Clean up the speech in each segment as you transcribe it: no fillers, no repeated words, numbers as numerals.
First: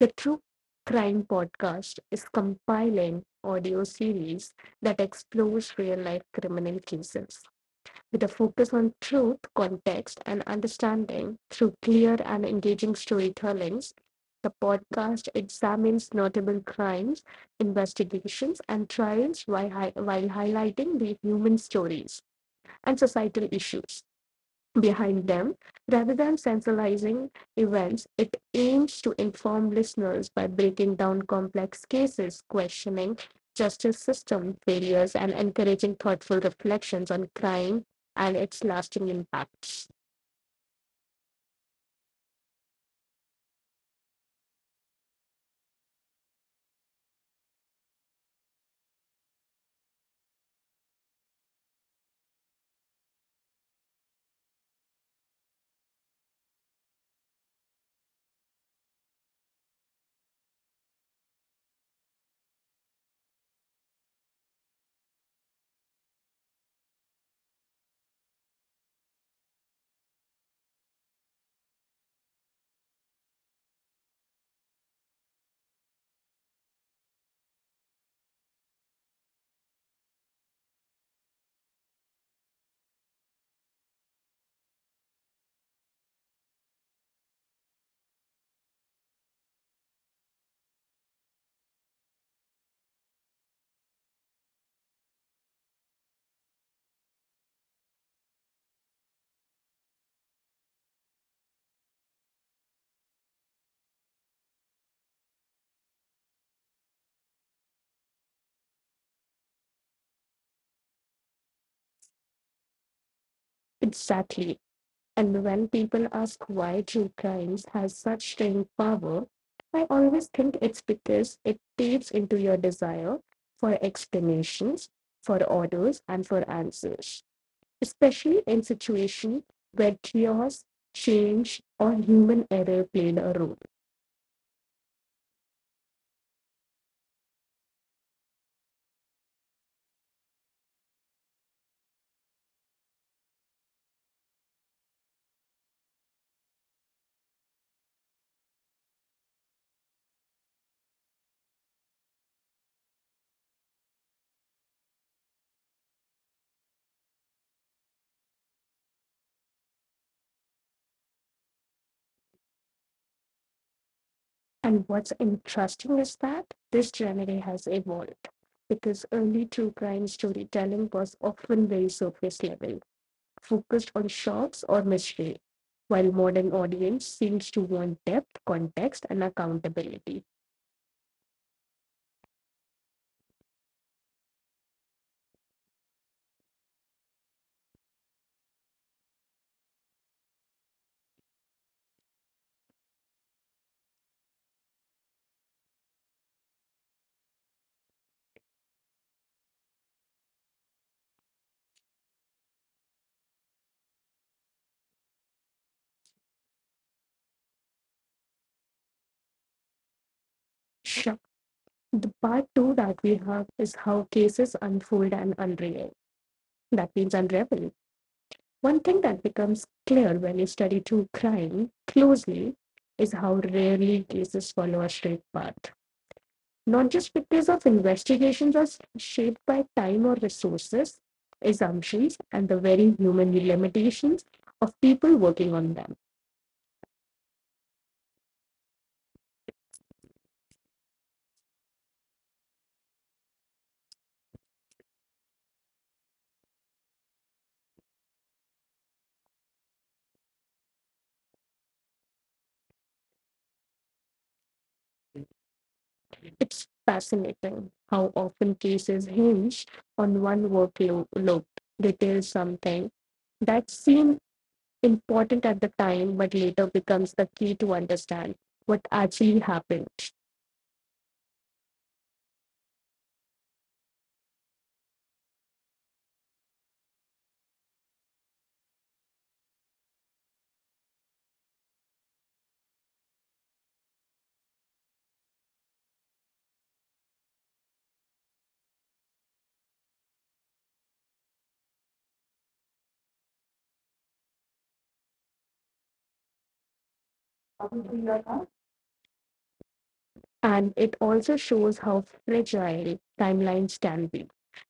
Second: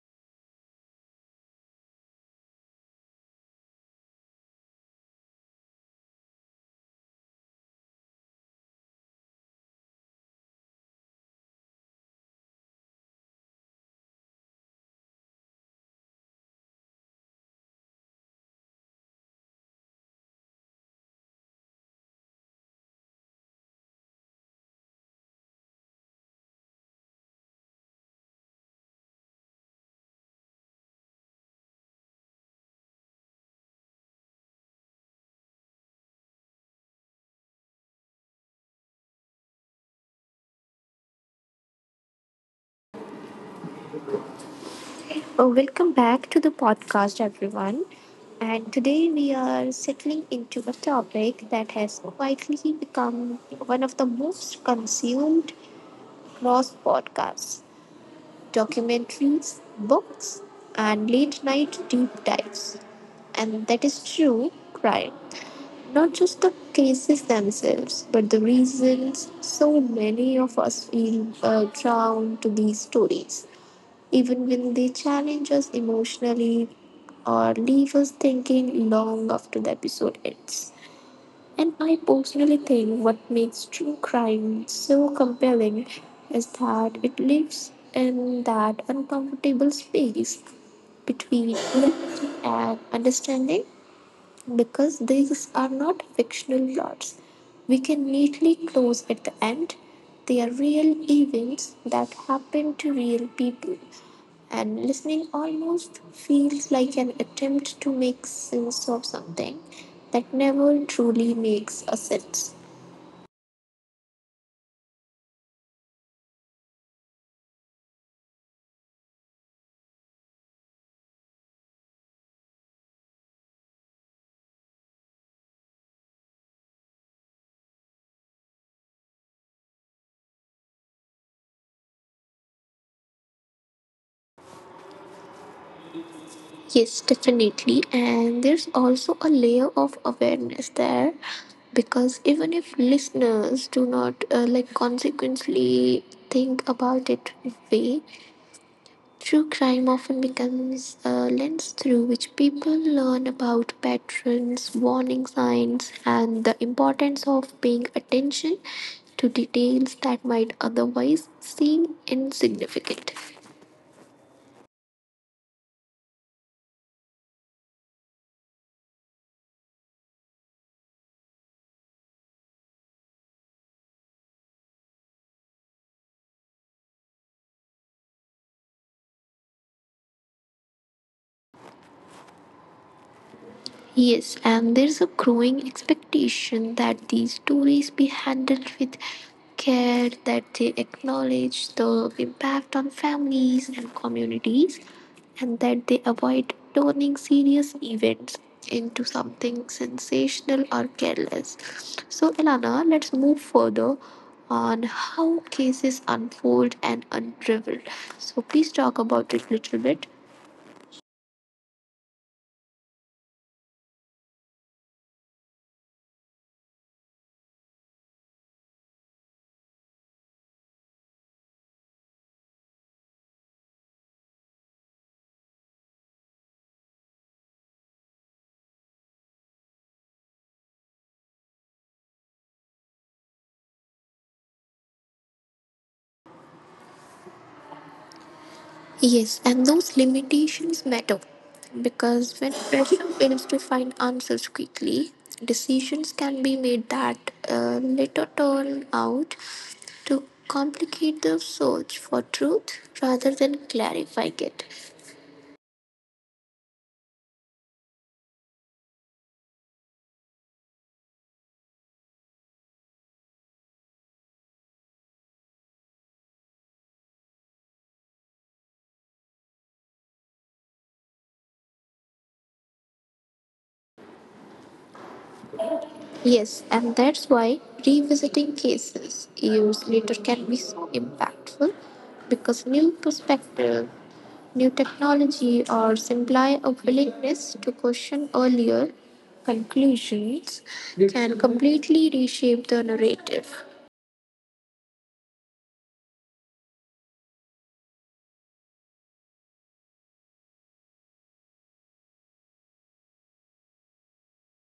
The True Crime Podcast is compiling audio series that explores real life criminal cases with a focus on truth, context, and understanding through clear and engaging storytellings. The podcast examines notable crimes, investigations, and trials while, while highlighting the human stories and societal issues behind them. Rather than sensationalizing events, it aims to inform listeners by breaking down complex cases, questioning justice system failures, and encouraging thoughtful reflections on crime and its lasting impacts. Oh, welcome back to the podcast, everyone. And today we are settling into a topic that has quietly become one of the most consumed across podcasts, documentaries, books, and late night deep dives. And that is true crime. Not just the cases themselves, but the reasons so many of us feel drawn to these stories even when they challenge us emotionally or leave us thinking long after the episode ends. And I personally think what makes true crime so compelling is that it lives in that uncomfortable space between reality and understanding because these are not fictional plots. We can neatly close at the end. They are real events that happen to real people, and listening almost feels like an attempt to make sense of something that never truly makes a sense. Exactly. And when people ask why true crimes has such staying power, I always think it's because it taps into your desire for explanations, for orders, and for answers, especially in situations where chaos, change, or human error played a role. Yes, definitely. And there's also a layer of awareness there because even if listeners do not like consequently think about it way. True crime often becomes a lens through which people learn about patterns, warning signs, and the importance of paying attention to details that might otherwise seem insignificant. And what's interesting is that this genre has evolved because early true crime storytelling was often very surface level, focused on shocks or mystery, while modern audience seems to want depth, context, and accountability. Yes, and there's a growing expectation that these stories be handled with care, that they acknowledge the impact on families and communities, and that they avoid turning serious events into something sensational or careless. So, Elana, let's move further on how cases unfold and unravel. So, please talk about it a little bit. Sure. The part two that we have is how cases unfold and unravel. That means unravel. One thing that becomes clear when you study true crime closely is how rarely cases follow a straight path, not just because of investigations are shaped by time or resources, assumptions, and the very human limitations of people working on them. Yes, and those limitations matter because when pressure begins to find answers quickly, decisions can be made that later turn out to complicate the search for truth rather than clarifying it. It's fascinating how often cases hinge on one workload. They tell something that seemed important at the time, but later becomes the key to understand what actually happened. Yes, and that's why revisiting cases years later can be so impactful because new perspective, new technology, or simply a willingness to question earlier conclusions can completely reshape the narrative. And it also shows how fragile timelines can be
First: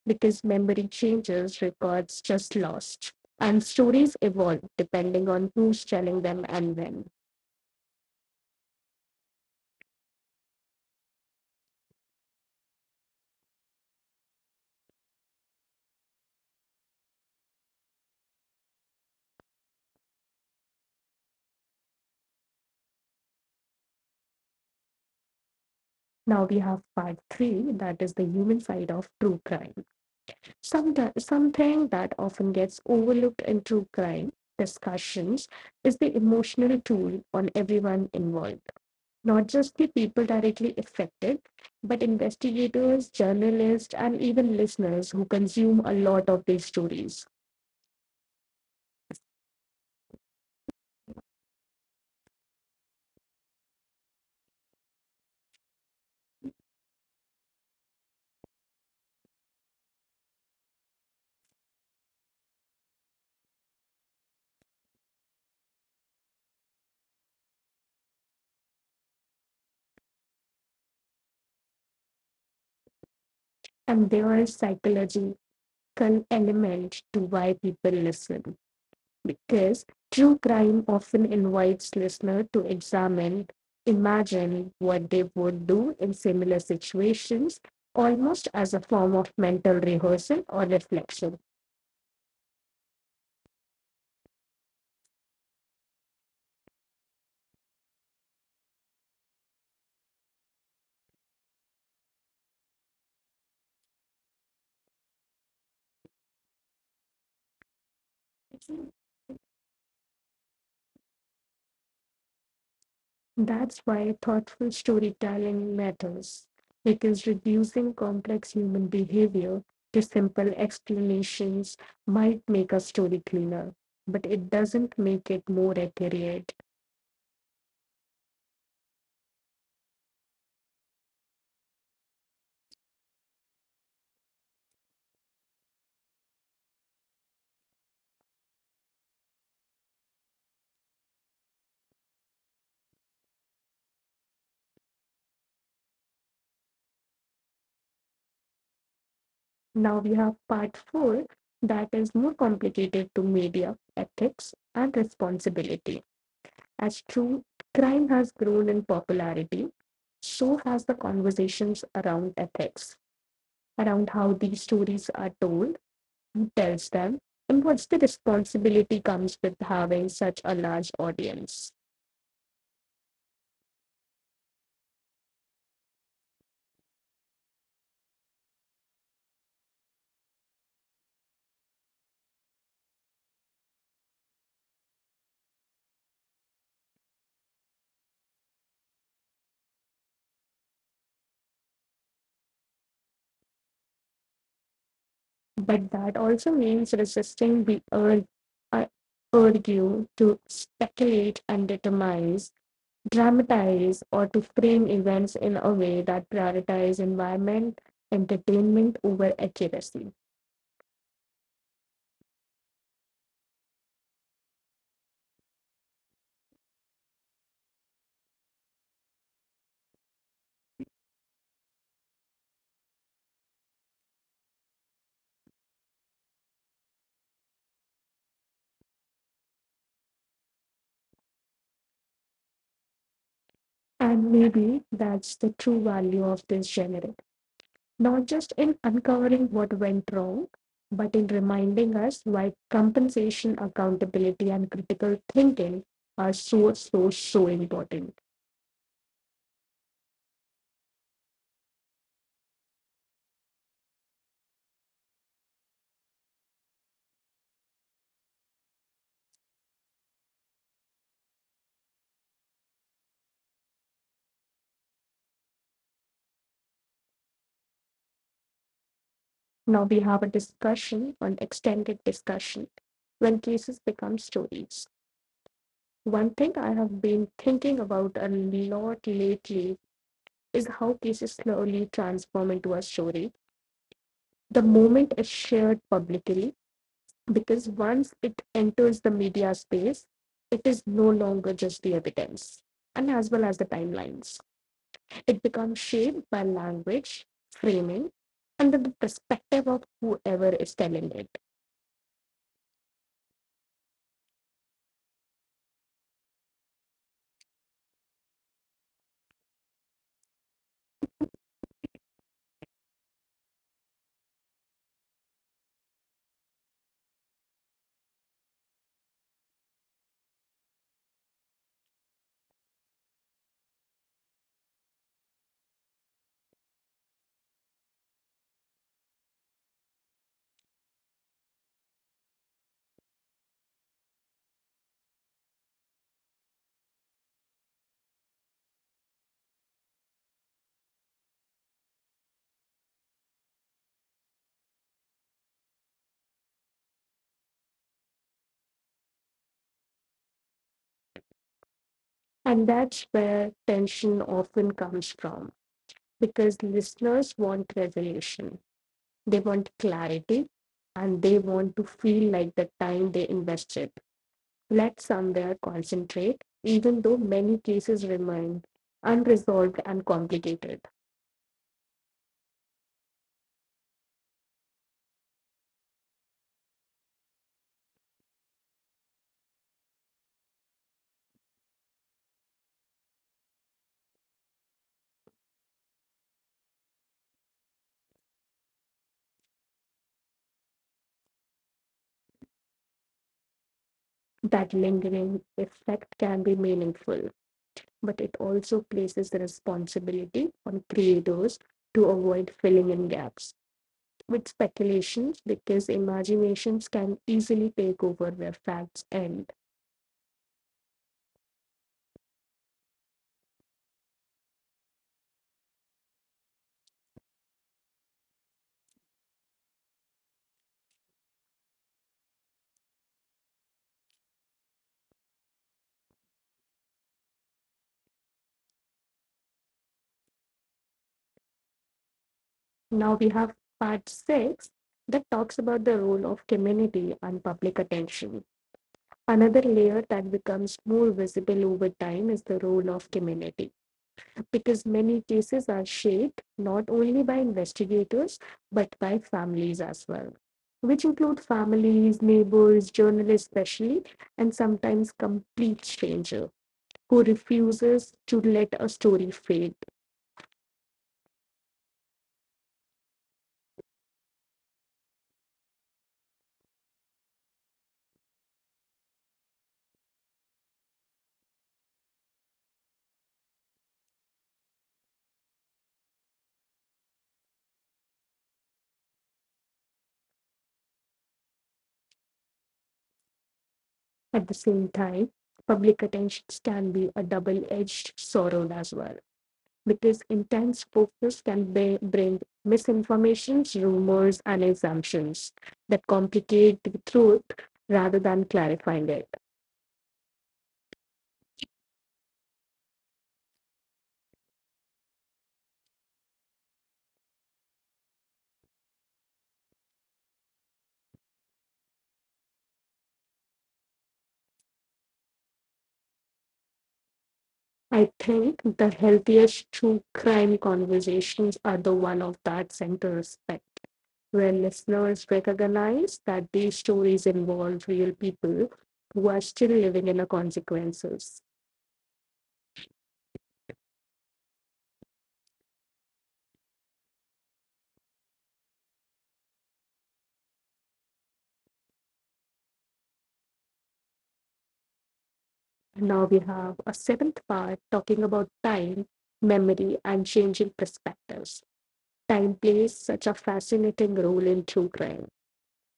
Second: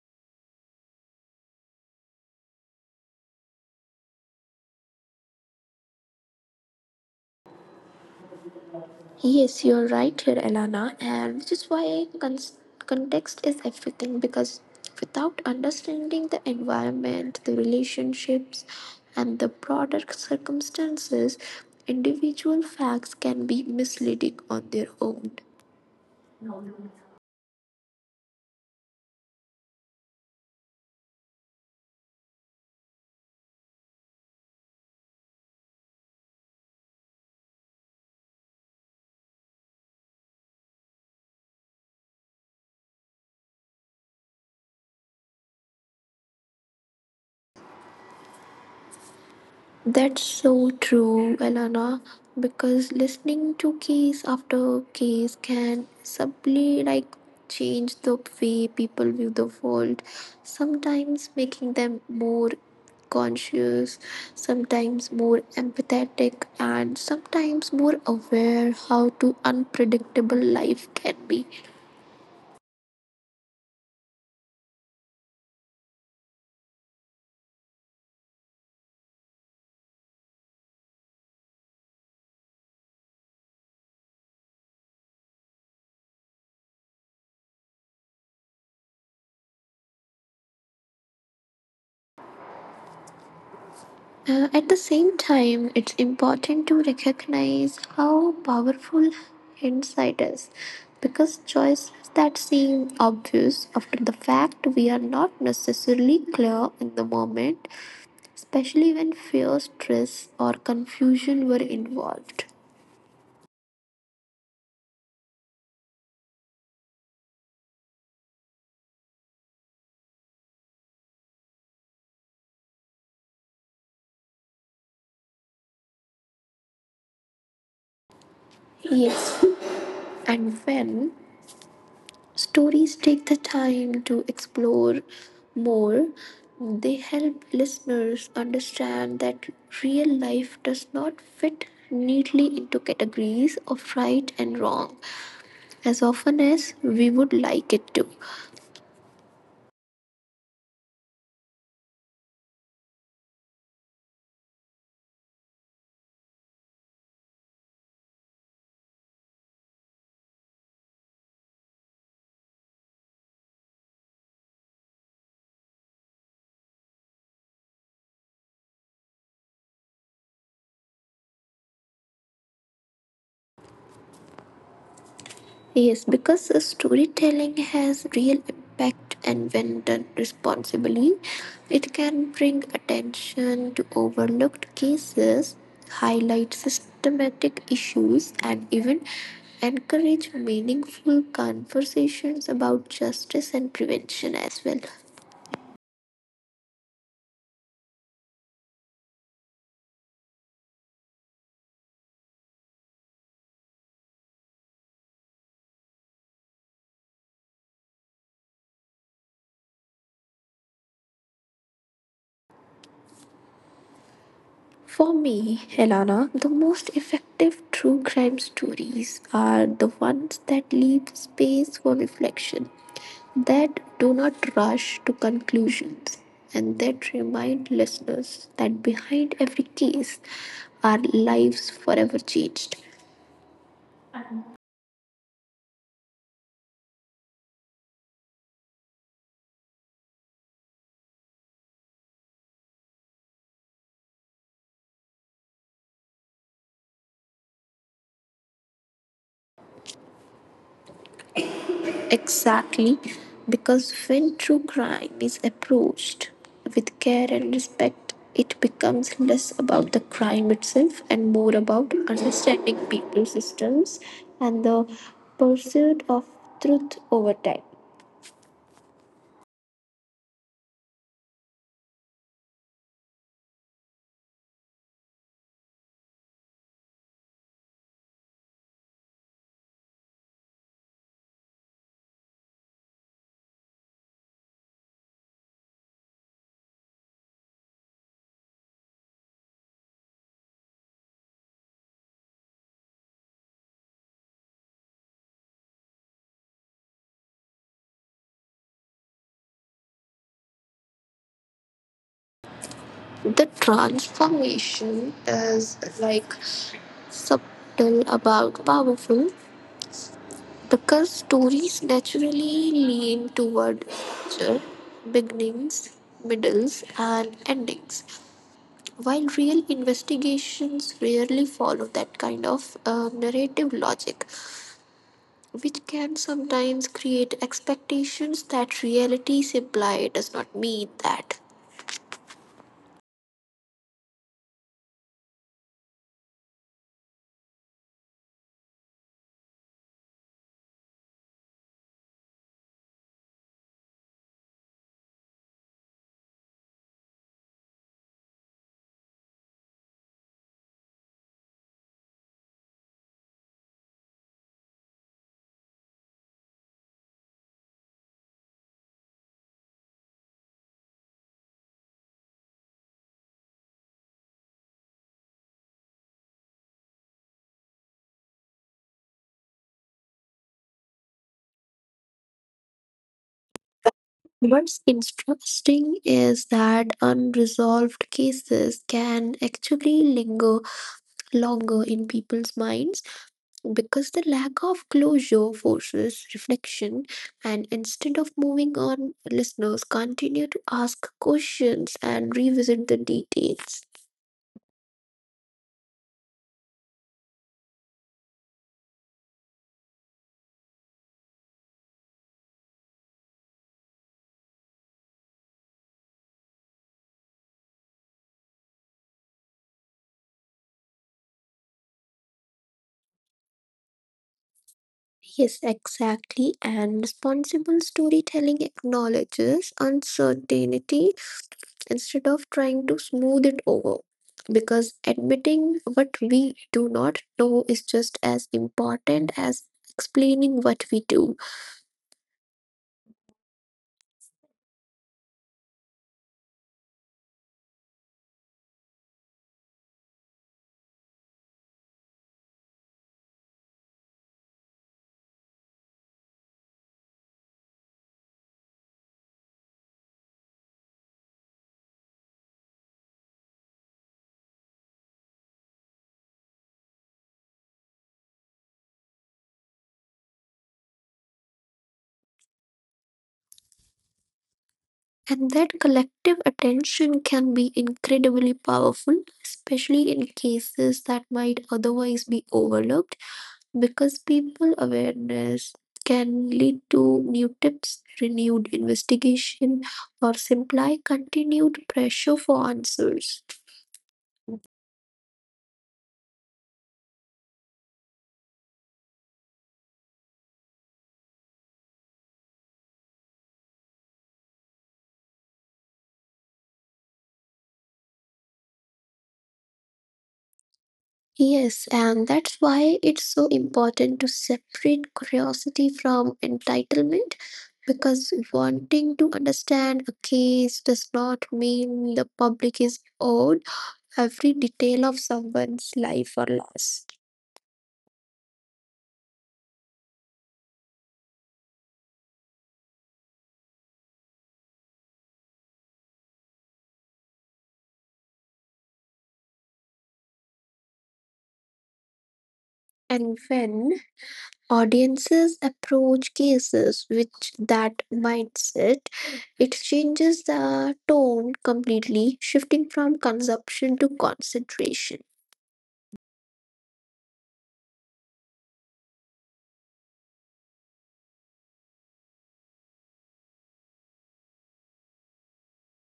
because memory changes, records just lost, and stories evolve depending on who's telling them and when. Yes, you're right here, Elana, and which is why context is everything because without understanding the environment, the relationships, and the broader circumstances, individual facts can be misleading on their own. Now we have part three, that is the human side of true crime. Something that often gets overlooked in true crime discussions is the emotional toll on everyone involved, not just the people directly affected, but investigators, journalists, and even listeners who consume a lot of these stories. That's so true, Elena, because listening to case after case can subtly like change the way people view the world, sometimes making them more conscious, sometimes more empathetic, and sometimes more aware how to unpredictable life can be. And there is psychology second element to why people listen because true crime often invites listener to examine imagine what they would do in similar situations almost as a form of mental rehearsal or reflection. At the same time, it's important to recognize how powerful hindsight is because choices that seem obvious after the fact we are not necessarily clear in the moment, especially when fear, stress, or confusion were involved. That's why thoughtful storytelling matters, because reducing complex human behavior to simple explanations might make a story cleaner, but it doesn't make it more accurate. Yes, and when stories take the time to explore more. They help listeners understand that real life does not fit neatly into categories of right and wrong as often as we would like it to. Now we have part four that is more complicated to media, ethics, and responsibility. As true crime has grown in popularity, so has the conversations around ethics, around how these stories are told he tells them, and what's the responsibility comes with having such a large audience? Yes, because the storytelling has real impact, and when done responsibly, it can bring attention to overlooked cases, highlight systematic issues, and even encourage meaningful conversations about justice and prevention as well. But that also means resisting the uh, urge to speculate and determine, dramatize, or to frame events in a way that prioritizes environment, entertainment over accuracy. For me, Helena, the most effective true crime stories are the ones that leave space for reflection, that do not rush to conclusions, and that remind listeners that behind every case are lives forever changed. And maybe that's the true value of this genre, not just in uncovering what went wrong, but in reminding us why compensation, accountability, and critical thinking are so important. Exactly, because when true crime is approached with care and respect, it becomes less about the crime itself and more about understanding people, systems and the pursuit of truth over time. Now we have a discussion, an extended discussion, when cases become stories. One thing I have been thinking about a lot lately is how cases slowly transform into a story. The moment is shared publicly, because once it enters the media space, it is no longer just the evidence, and as well as the timelines. It becomes shaped by language, framing, and the perspective of whoever is telling it. The transformation is like subtle about powerful because stories naturally lean toward structure, beginnings, middles, and endings. While real investigations rarely follow that kind of narrative logic, which can sometimes create expectations that reality simply does not meet that. And that's where tension often comes from because listeners want resolution, they want clarity, and they want to feel like the time they invested let somewhere concentrate, even though many cases remain unresolved and complicated. What's interesting is that unresolved cases can actually linger longer in people's minds because the lack of closure forces reflection and instead of moving on listeners continue to ask questions and revisit the details. That lingering effect can be meaningful, but it also places the responsibility on creators to avoid filling in gaps with speculations because imaginations can easily take over where facts end. Yes, exactly, and responsible storytelling acknowledges uncertainty instead of trying to smooth it over because admitting what we do not know is just as important as explaining what we do. Now we have part six that talks about the role of community and public attention. Another layer that becomes more visible over time is the role of community because many cases are shaped not only by investigators but by families as well, which include families, neighbors, journalists, especially, and sometimes complete strangers who refuses to let a story fade. And that collective attention can be incredibly powerful, especially in cases that might otherwise be overlooked, because people awareness can lead to new tips, renewed investigation, or simply continued pressure for answers. At the same time, public attentions can be a double edged sword as well, because intense focus can be, bring misinformations, rumors, and assumptions that complicate the truth rather than clarifying it. Yes, and that's why it's so important to separate curiosity from entitlement because wanting to understand a case does not mean the public is owed every detail of someone's life or loss. I think the healthiest true crime conversations are the one of that center respect, where listeners recognize that these stories involve real people who are still living in the consequences. And when audiences approach cases with that mindset, it changes the tone completely, shifting from consumption to concentration. And now we have a seventh part talking about time, memory, and changing perspectives. Time plays such a fascinating role in true crime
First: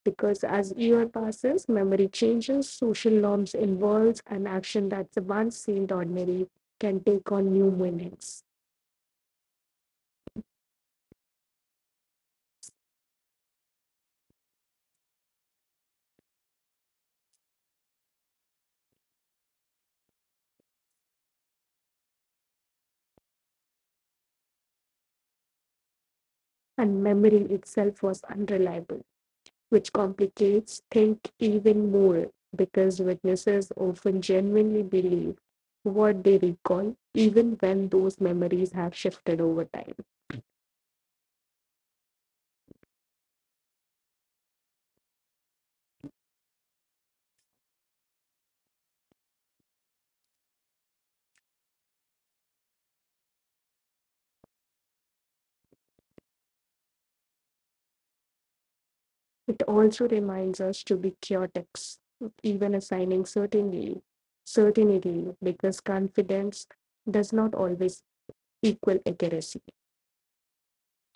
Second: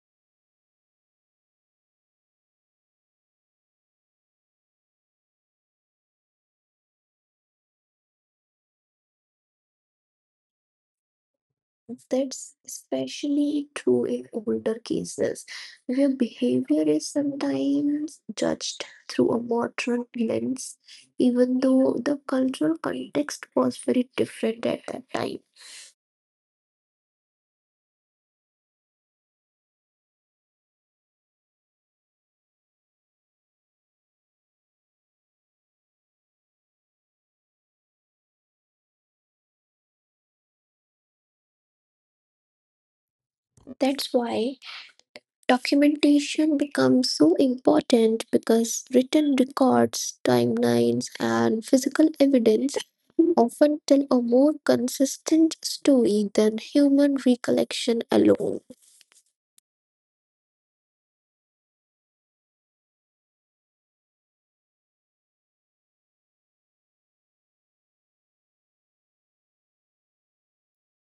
because as year passes, memory changes, social norms evolve, and action that once seemed ordinary can take on new meanings. That's especially true in older cases, where behavior is sometimes judged through a modern lens, even though the cultural context was very different at that time. And memory itself was unreliable, which complicates things even more because witnesses often genuinely believe what they recall, even when those memories have shifted over time. That's why documentation becomes so important because written records, timelines, and physical evidence often tell a more consistent story than human recollection alone. It also reminds us to be critics, even assigning certainly certainty, because confidence does not always equal accuracy.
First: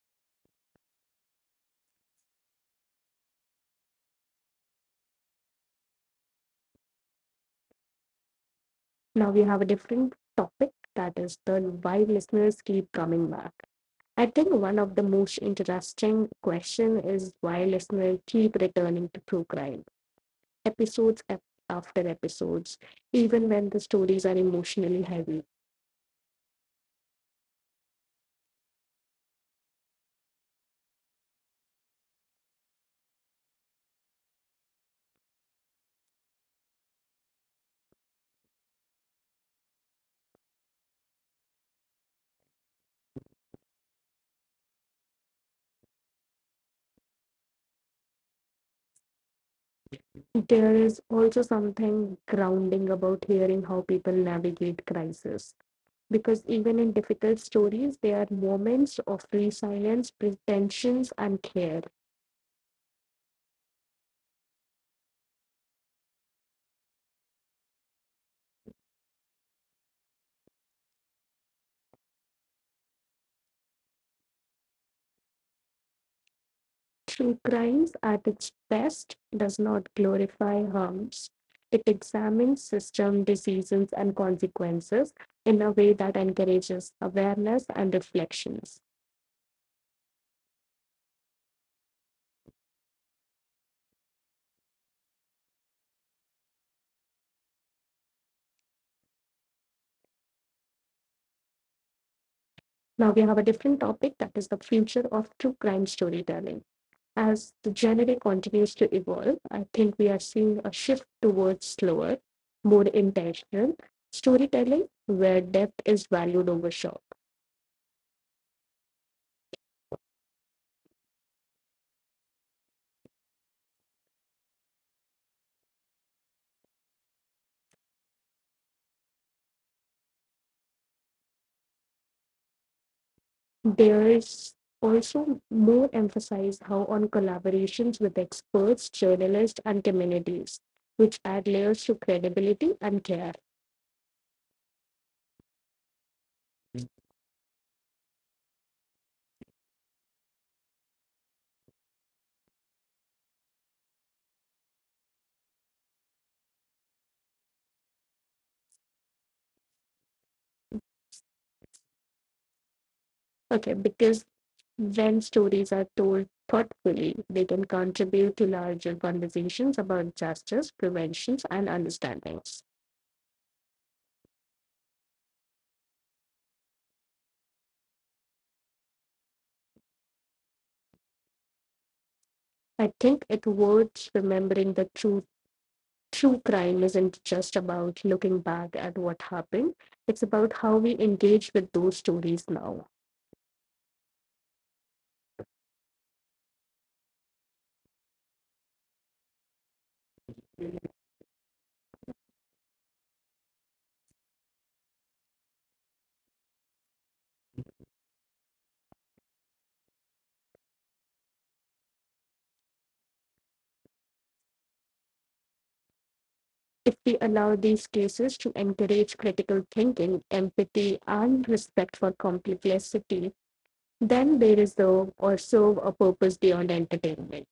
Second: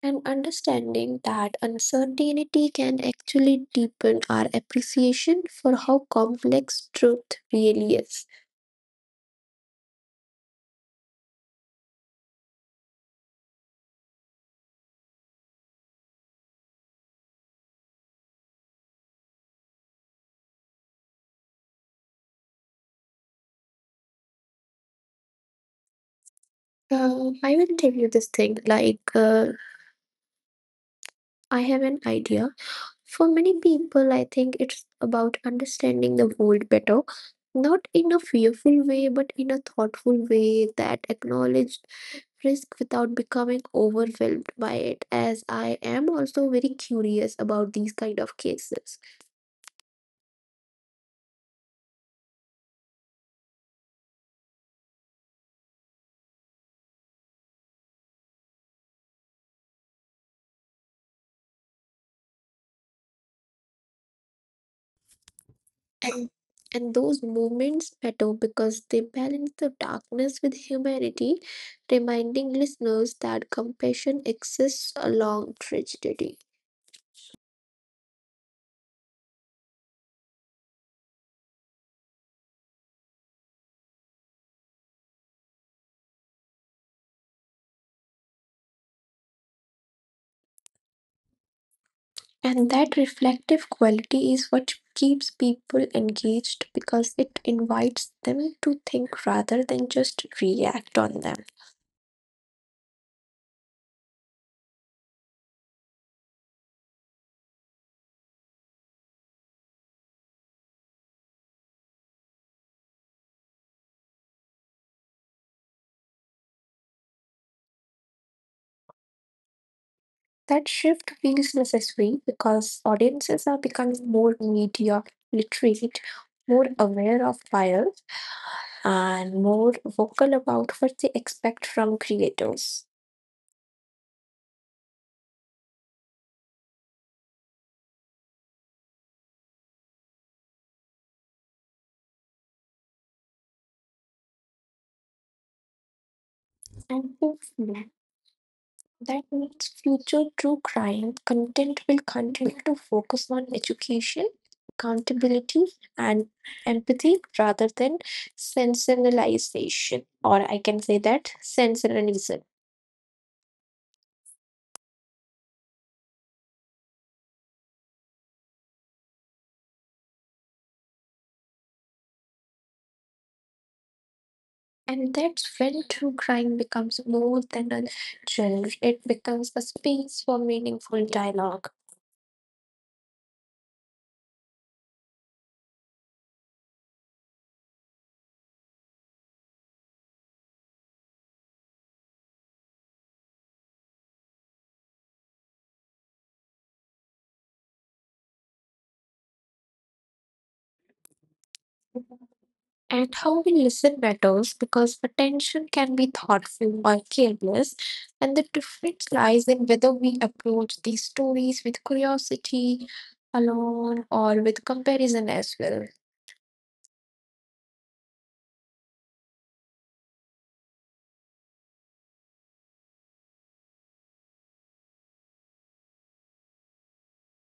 And understanding that uncertainty can actually deepen our appreciation for how complex truth really is. Now we have a different topic that is the why listeners keep coming back. I think one of the most interesting question is why listeners keep returning to true crime episodes after episodes, even when the stories are emotionally heavy. I will tell you this thing like, I have an idea. For many people, I think it's about understanding the world better, not in a fearful way, but in a thoughtful way that acknowledges risk without becoming overwhelmed by it, as I am also very curious about these kind of cases. There is also something grounding about hearing how people navigate crisis, because even in difficult stories, there are moments of resilience, pretensions, and care. And, and those moments matter because they balance the darkness with humanity, reminding listeners that compassion exists along tragedy. True crimes, at its best, does not glorify harms. It examines system decisions and consequences in a way that encourages awareness and reflections. And that reflective quality is what keeps people engaged because it invites them to think rather than just react on them. Now we have a different topic that is the future of true crime storytelling. As the genre continues to evolve, I think we are seeing a shift towards slower, more intentional storytelling where depth is valued over shock. That shift feels necessary because audiences are becoming more media literate, more aware of bias and more vocal about what they expect from creators. There is also more emphasis how on collaborations with experts, journalists, and communities, which add layers to credibility and care. And hopefully, that means future true crime content will continue to focus on education, accountability, and empathy rather than sensationalization, or I can say that sensationalism. Okay, because when stories are told thoughtfully, they can contribute to larger conversations about justice, preventions, and understandings. And that's when true crime becomes more than a genre, it becomes a space for meaningful dialogue. I think it worth remembering that true crime isn't just about looking back at what happened. It's about how we engage with those stories now. And how we listen matters because attention can be thoughtful or careless, and the difference lies in whether we approach these stories with curiosity, alone, or with comparison as well. If we allow these cases to encourage critical thinking, empathy, and respect for complexity, then there is though also a purpose beyond entertainment.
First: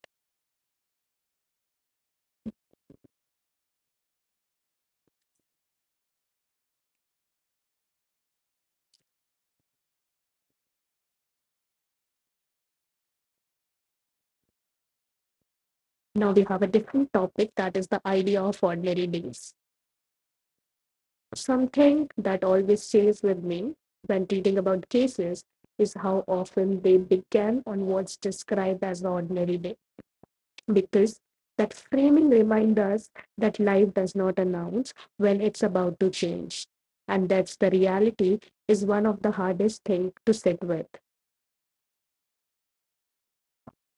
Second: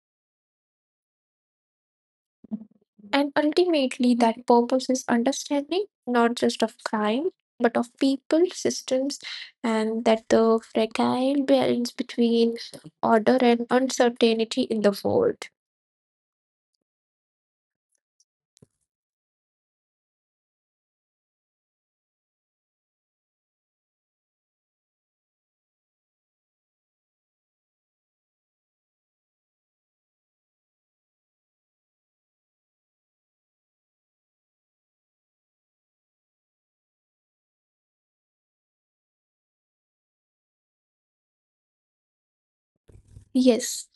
And ultimately, that purpose is understanding not just of crime but of people, systems, and that the fragile balance between order and uncertainty in the world. Now we have a different topic that is the idea of ordinary days. Something that always stays with me when reading about cases is how often they began on what's described as the ordinary day, because that framing reminds us that life does not announce when it's about to change. And that's the reality is one of the hardest things to sit with. Yes.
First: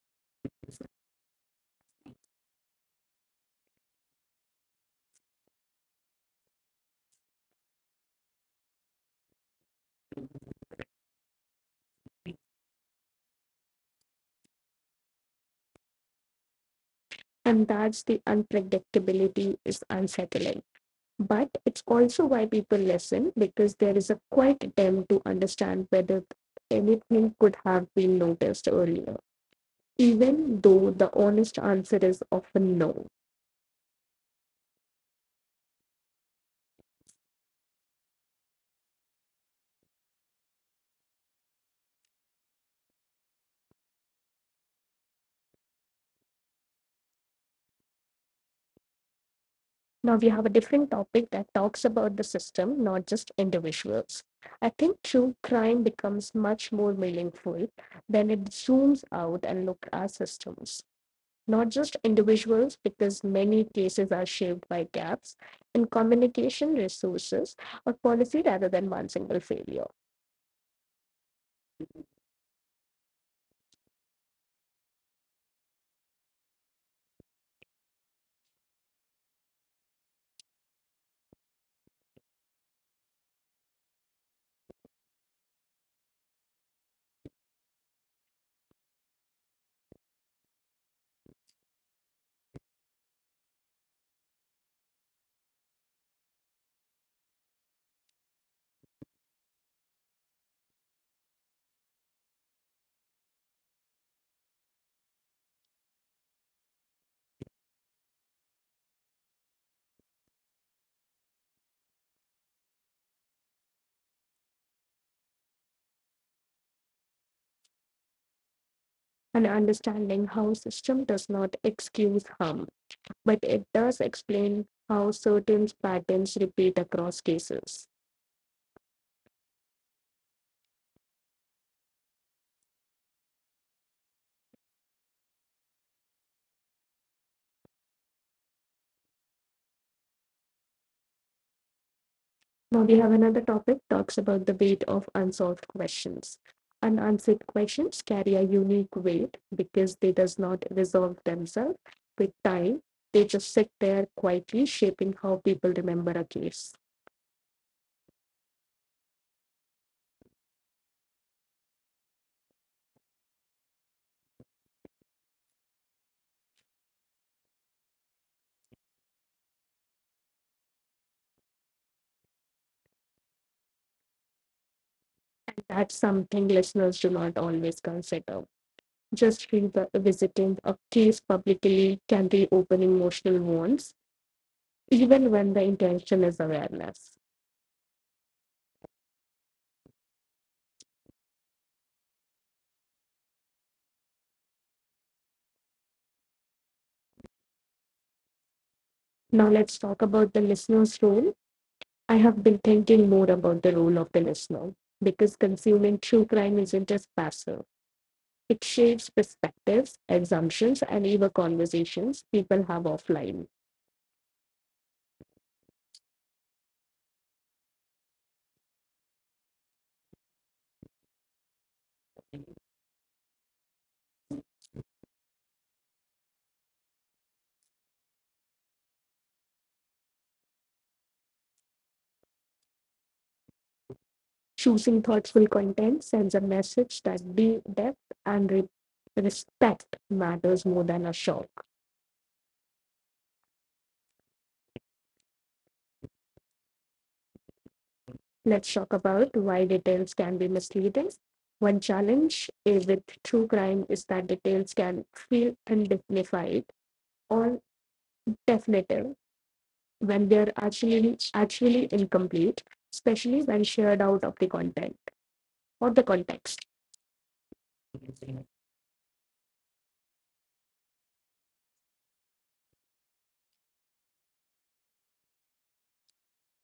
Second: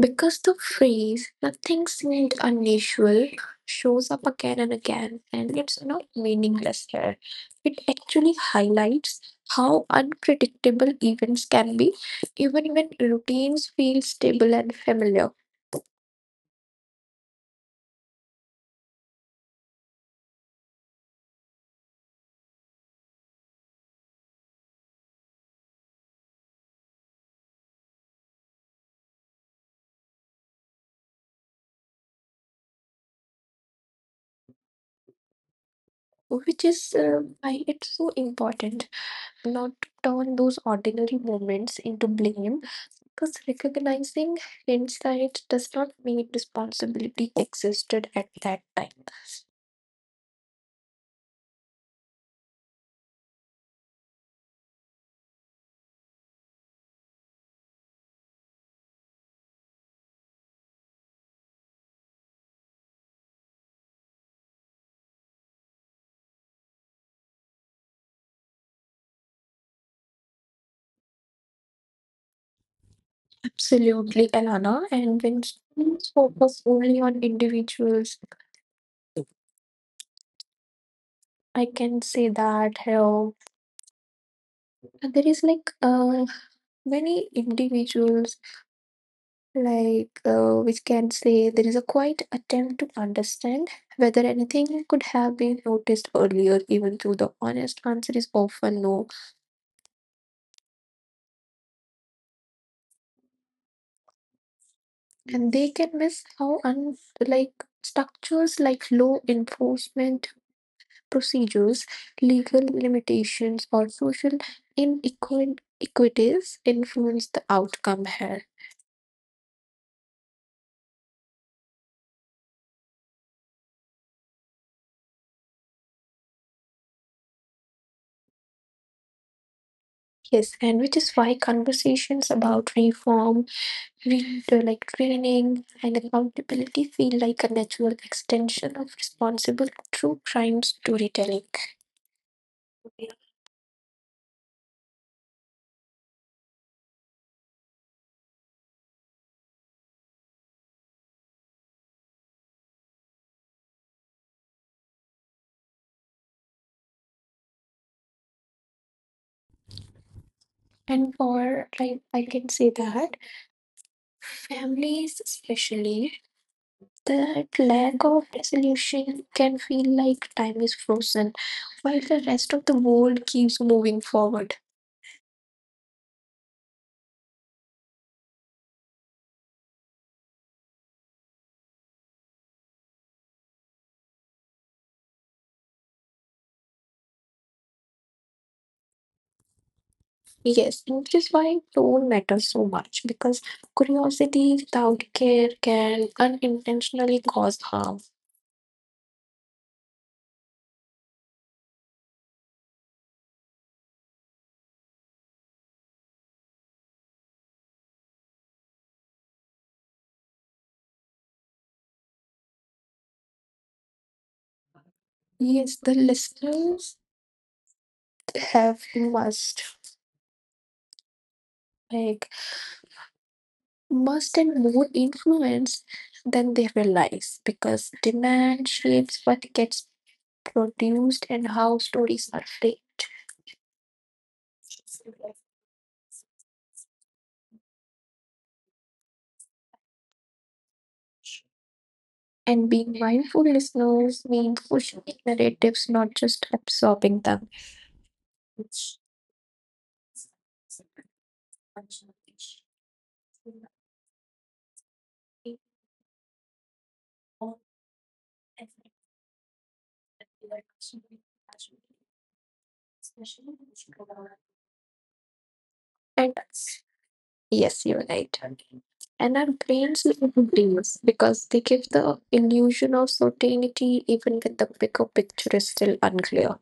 Because the phrase nothing seemed unusual shows up again and again, and it's not meaningless here. It actually highlights how unpredictable events can be, even when routines feel stable and familiar, And that's the unpredictability is unsettling. But it's also why people listen because there is a quiet attempt to understand whether anything could have been noticed earlier, even though the honest answer is often no. which is why it's so important not to turn those ordinary moments into blame, because recognizing hindsight does not mean responsibility existed at that time. Now we have a different topic that talks about the system, not just individuals. I think true crime becomes much more meaningful when it zooms out and looks at systems not just individuals, because many cases are shaped by gaps in communication resources or policy rather than one single failure. Absolutely, Elana. And when schools focus only on individuals, I can say that how there is like many individuals, like which can say there is a quite attempt to understand whether anything could have been noticed earlier, even though the honest answer is often no. And they can miss how like structures like law enforcement procedures, legal limitations, or social inequities influence the outcome here. And understanding how system does not excuse harm but it does explain how certain patterns repeat across cases. Yes, and which is why conversations about reform, like training, and accountability feel like a natural extension of responsible true crime storytelling. Now we have another topic talks about the weight of unsolved questions. Unanswered questions carry a unique weight because they does not resolve themselves with time. They just sit there quietly shaping how people remember a case. And for like I can say that families especially that lack of resolution can feel like time is frozen while the rest of the world keeps moving forward. That's something listeners do not always consider. Just revisiting a case publicly can reopen emotional wounds, even when the intention is awareness. Yes, which is why tone matters so much because curiosity without care can unintentionally cause harm. Now, let's talk about the listener's role. I have been thinking more about the role of the listener because consuming true crime isn't just passive. It shapes perspectives, assumptions, and even conversations people have offline. Yes, the listeners have must like must and more influence than they realize because demand shapes what gets produced and how stories are framed. Choosing thoughtful content sends a message that depth and respect matters more than a shock. And being mindful listeners means pushing narratives, not just absorbing them. Let's talk about why details can be misleading. One challenge with true crime is that details can feel undignified or definitive, when they are actually incomplete, especially when shared out of the content or the And context. yes, you're right. And our brains love details because they give the illusion of certainty even when the bigger picture is still unclear.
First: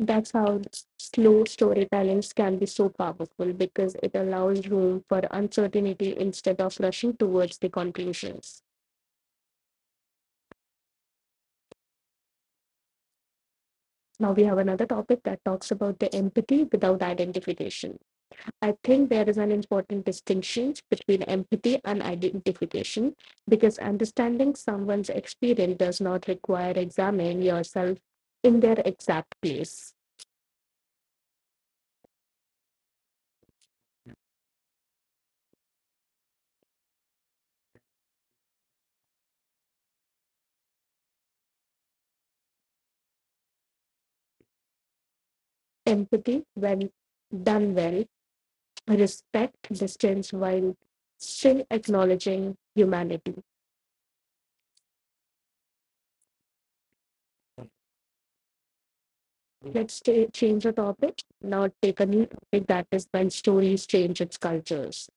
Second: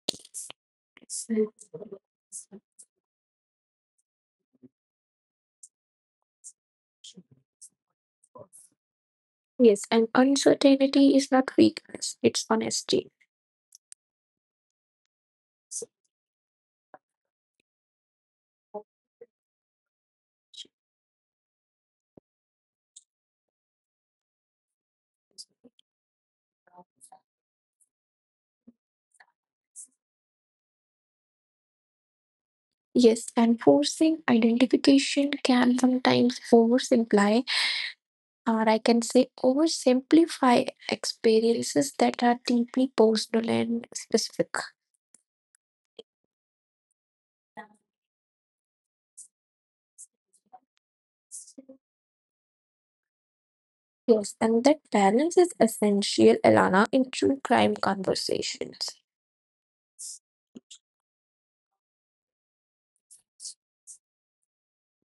That's how slow storytelling can be so powerful because it allows room for uncertainty instead of rushing towards the conclusions. Yes, and uncertainty is not weakness, it's honesty. Now we have another topic that talks about the empathy without identification. I think there is an important distinction between empathy and identification because understanding someone's experience does not require examining yourself in their exact place. Yes, and forcing identification can sometimes oversimplify, or I can say oversimplify experiences that are deeply personal and specific. Empathy, when done well, respect distance while still acknowledging humanity. Yes, and that balance is essential, Elana, in true crime conversations. Change the topic, now take a new topic that is when stories change its cultures.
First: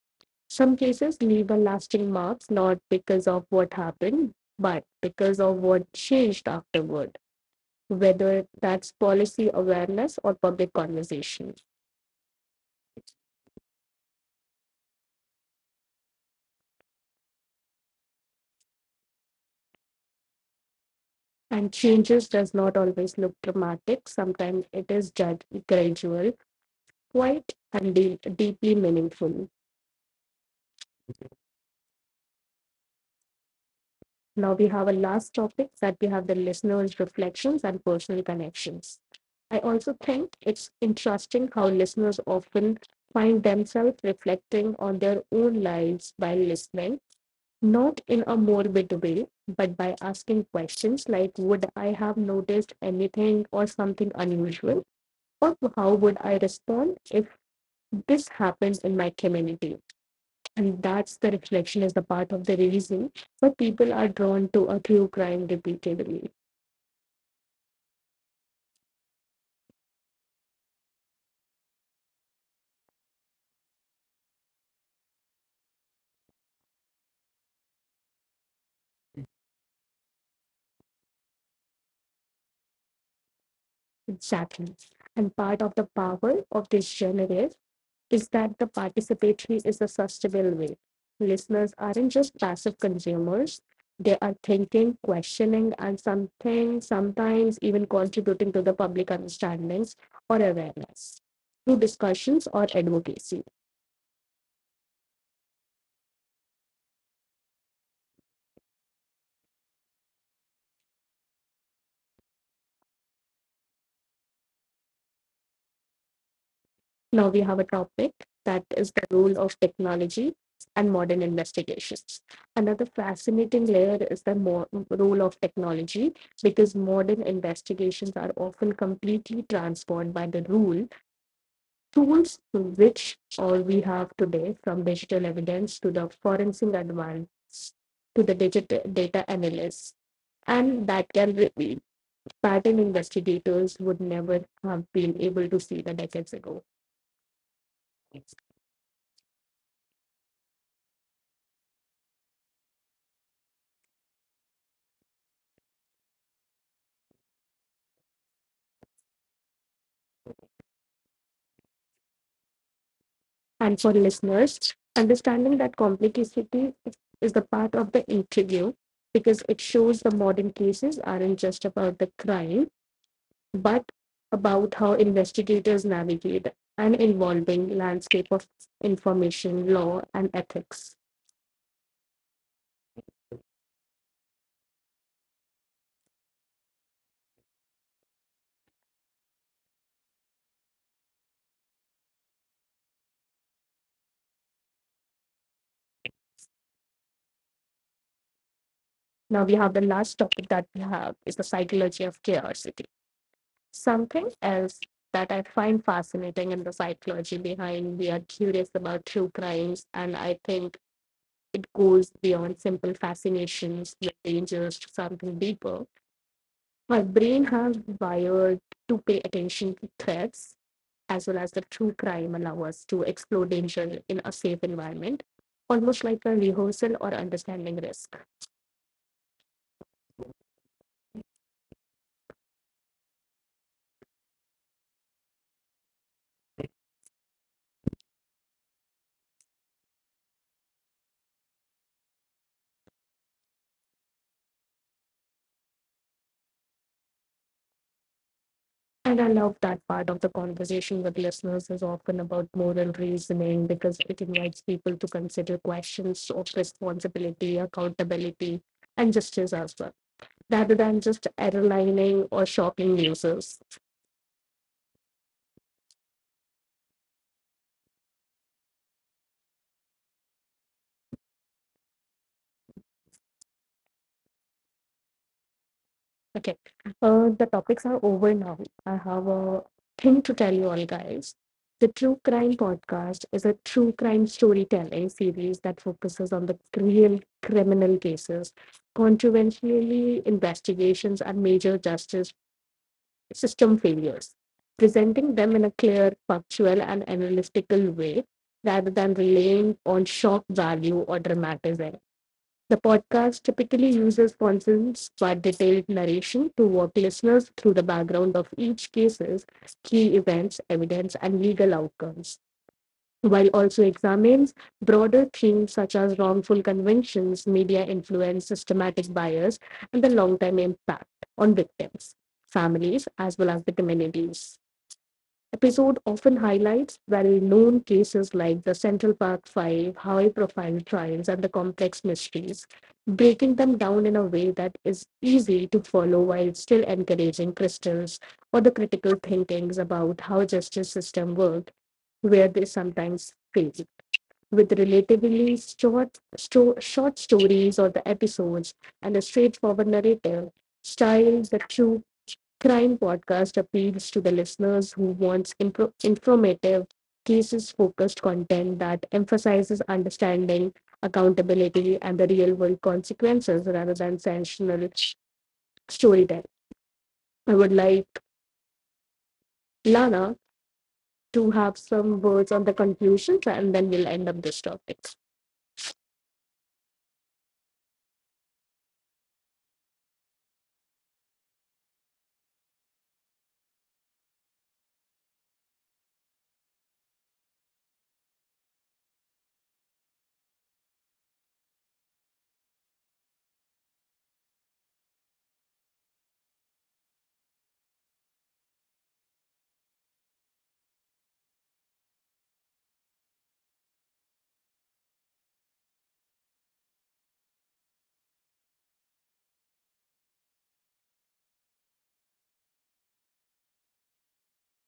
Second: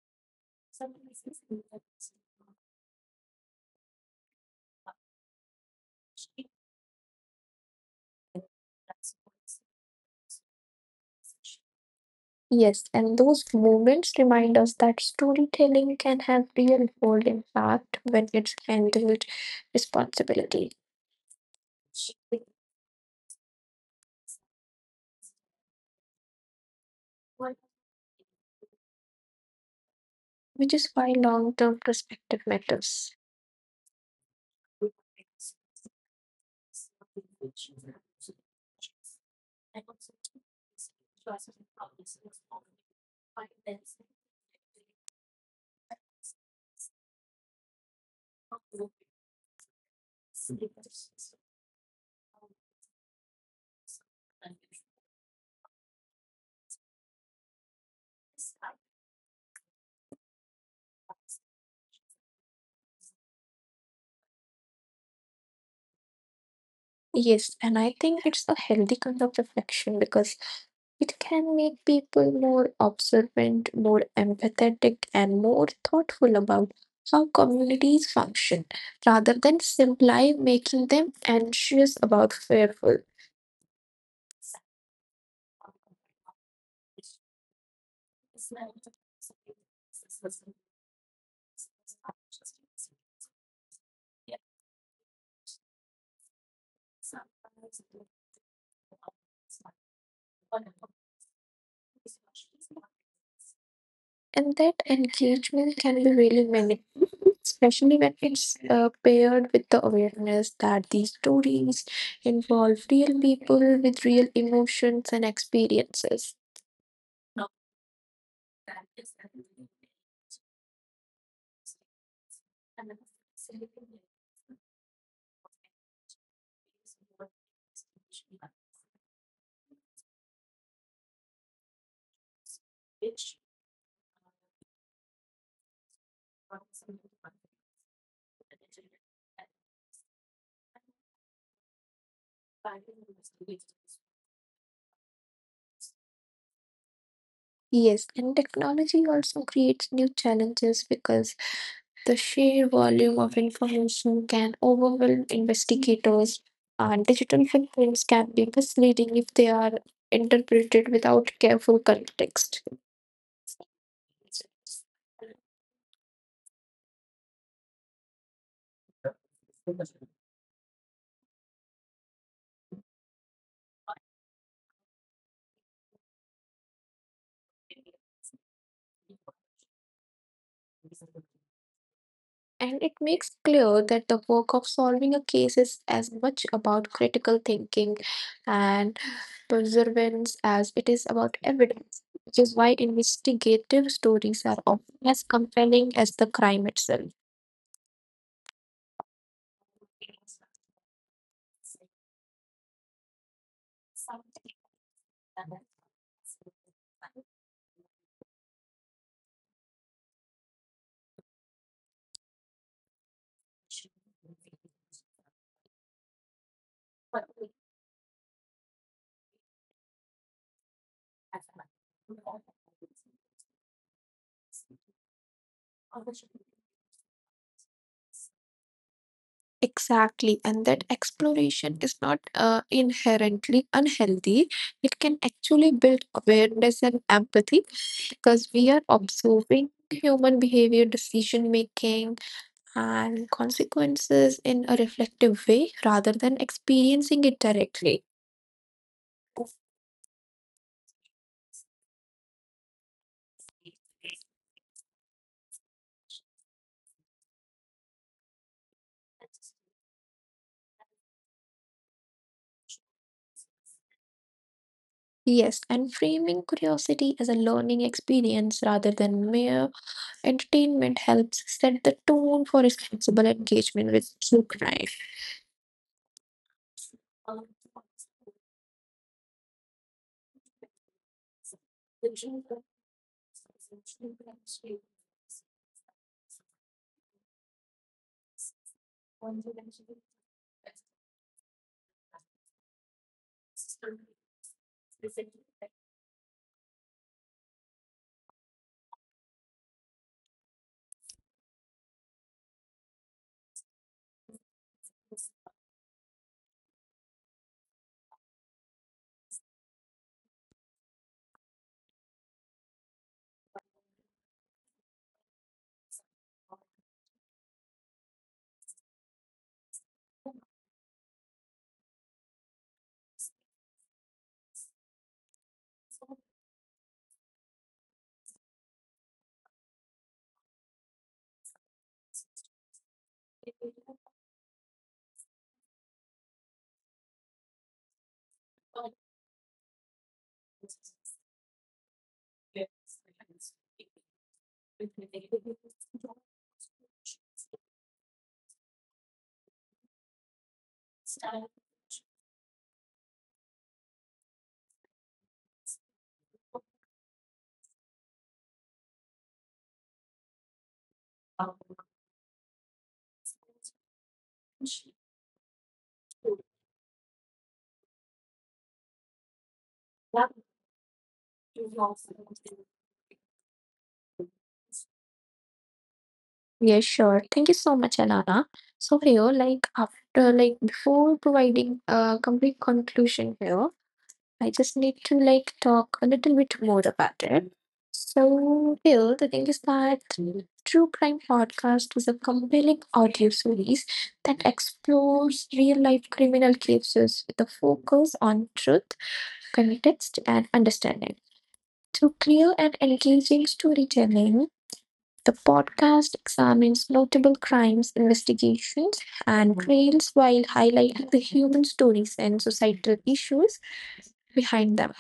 Some cases leave a lasting marks not because of what happened, but because of what changed afterward, whether that's policy awareness or public conversation. Yes, and those moments remind us that storytelling can have real world impact when it's handled with responsibility, And changes does not always look dramatic. Sometimes it is judged gradual, quiet, and deeply meaningful. which is why long term perspective matters. Now we have a last topic that we have the listeners' reflections and personal connections. I also think it's interesting how listeners often find themselves reflecting on their own lives while listening, not in a morbid way, but by asking questions like, would I have noticed anything or something unusual? Or how would I respond if this happens in my community? And that's the reflection, is the part of the reason why people are drawn to a true crime repeatedly. Yes, and I think it's a healthy kind of reflection because it can make people more observant, more empathetic, and more thoughtful about how communities function rather than simply making them anxious about fearful. Exactly. And part of the power of this genre is that the participatory is a sustainable way. Listeners aren't just passive consumers, they are thinking, questioning, and something, sometimes even contributing to the public understandings or awareness through discussions or advocacy. And that engagement can be really meaningful, especially when it's paired with the awareness that these stories involve real people with real emotions and experiences. Now we have a topic that is the role of technology and modern investigations. Another fascinating layer is the role of technology, because modern investigations are often completely transformed by the rule tools which all we have today, from digital evidence to the forensic advance to the digital data analysts, and that can reveal pattern investigators would never have been able to see the decades ago. Yes, and technology also creates new challenges because the sheer volume of information can overwhelm investigators, and digital footprints can be misleading if they are interpreted without careful context. And for listeners, understanding that complexity is the part of the interview, because it shows the modern cases aren't just about the crime, but about how investigators navigate an evolving landscape of information, law, and ethics. And it makes clear that the work of solving a case is as much about critical thinking and perseverance as it is about evidence, which is why investigative stories are often as compelling as the crime itself. Now we have the last topic that we have is the psychology of curiosity. Something else that I find fascinating in the psychology behind we are curious about true crimes, and I think it goes beyond simple fascinations with dangers to something deeper. My brain has wired to pay attention to threats, as well as the true crime allow us to explore danger in a safe environment, almost like a rehearsal or understanding risk. Exactly, and that exploration is not inherently unhealthy. It can actually build awareness and empathy because we are observing human behavior, decision making, and consequences in a reflective way rather than experiencing it directly. And I love that part of the conversation with listeners is often about moral reasoning, because it invites people to consider questions of responsibility, accountability, and justice as well, rather than just error lining or shocking users. Yes, and framing curiosity as a learning experience rather than mere entertainment helps set the tone for responsible engagement with true crime. Okay, the topics are over now. I have a thing to tell you all, guys. The True Crime Podcast is a true crime storytelling series that focuses on the real criminal cases. Controversially, investigations are major justice system failures, presenting them in a clear, factual, and analytical way rather than relying on shock value or dramatism. The podcast typically uses condensed but detailed narration to walk listeners through the background of each case's key events, evidence, and legal outcomes, while also examines broader themes such as wrongful convictions, media influence, systematic bias, and the long-term impact on victims, families, as well as the communities. Episode often highlights well-known cases like the Central Park Five, high-profile trials, and the complex mysteries, breaking them down in a way that is easy to follow while still encouraging crystals or the critical thinkings about how justice system work, where they sometimes fail. With relatively short, short stories or the episodes and a straightforward narrative style, the true crime podcast appeals to the listeners who wants informative cases focused content that emphasizes understanding, accountability, and the real world consequences rather than sensational storytelling. I would like Lana to have some words on the conclusions, and then we'll end up this topic. Yes, sure. Thank you so much, Alana. So here, like after, like before providing a complete conclusion here, I just need to like talk a little bit more about it. So, Bill, the thing is that True Crime Podcast is a compelling audio series that explores real life criminal cases with a focus on truth, context, and understanding. Through clear and engaging storytelling, the podcast examines notable crimes, investigations, and trails while highlighting the human stories and societal issues behind them.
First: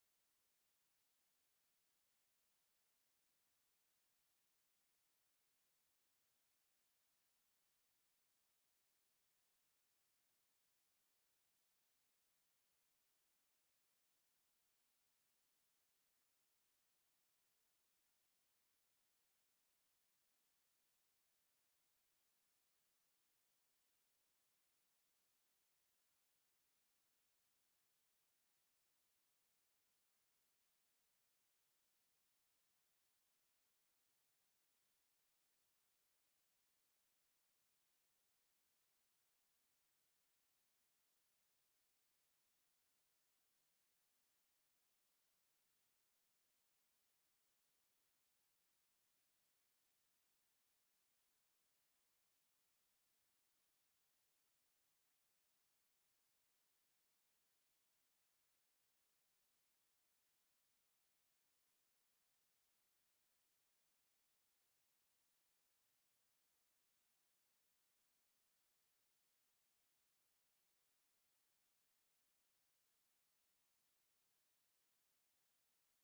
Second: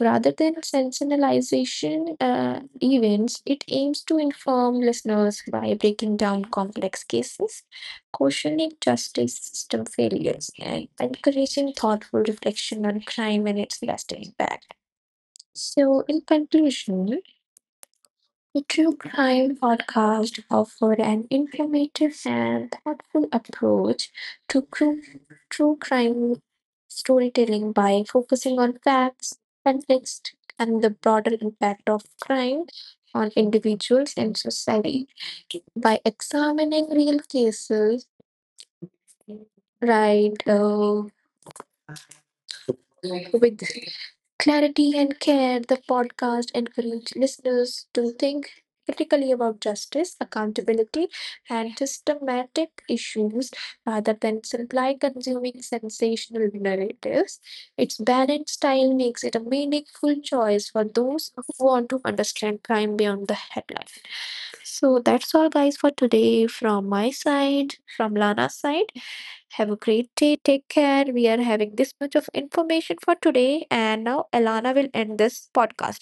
Rather than sensationalization events, it aims to inform listeners by breaking down complex cases, questioning justice system failures, and encouraging thoughtful reflection on crime and its lasting impact. So, in conclusion, the true crime podcast offered an informative and thoughtful approach to true crime storytelling by focusing on facts, context, and the broader impact of crime on individuals and society. By examining real cases, right, with clarity and care, the podcast encourages listeners to think critically about justice, accountability, and systematic issues rather than simply consuming sensational narratives. Its balanced style makes it a meaningful choice for those who want to understand crime beyond the headline. So that's all, guys, for today from my side, from Lana's side. Have a great day. Take care. We are having this much of information for today. And now Alana will end this podcast.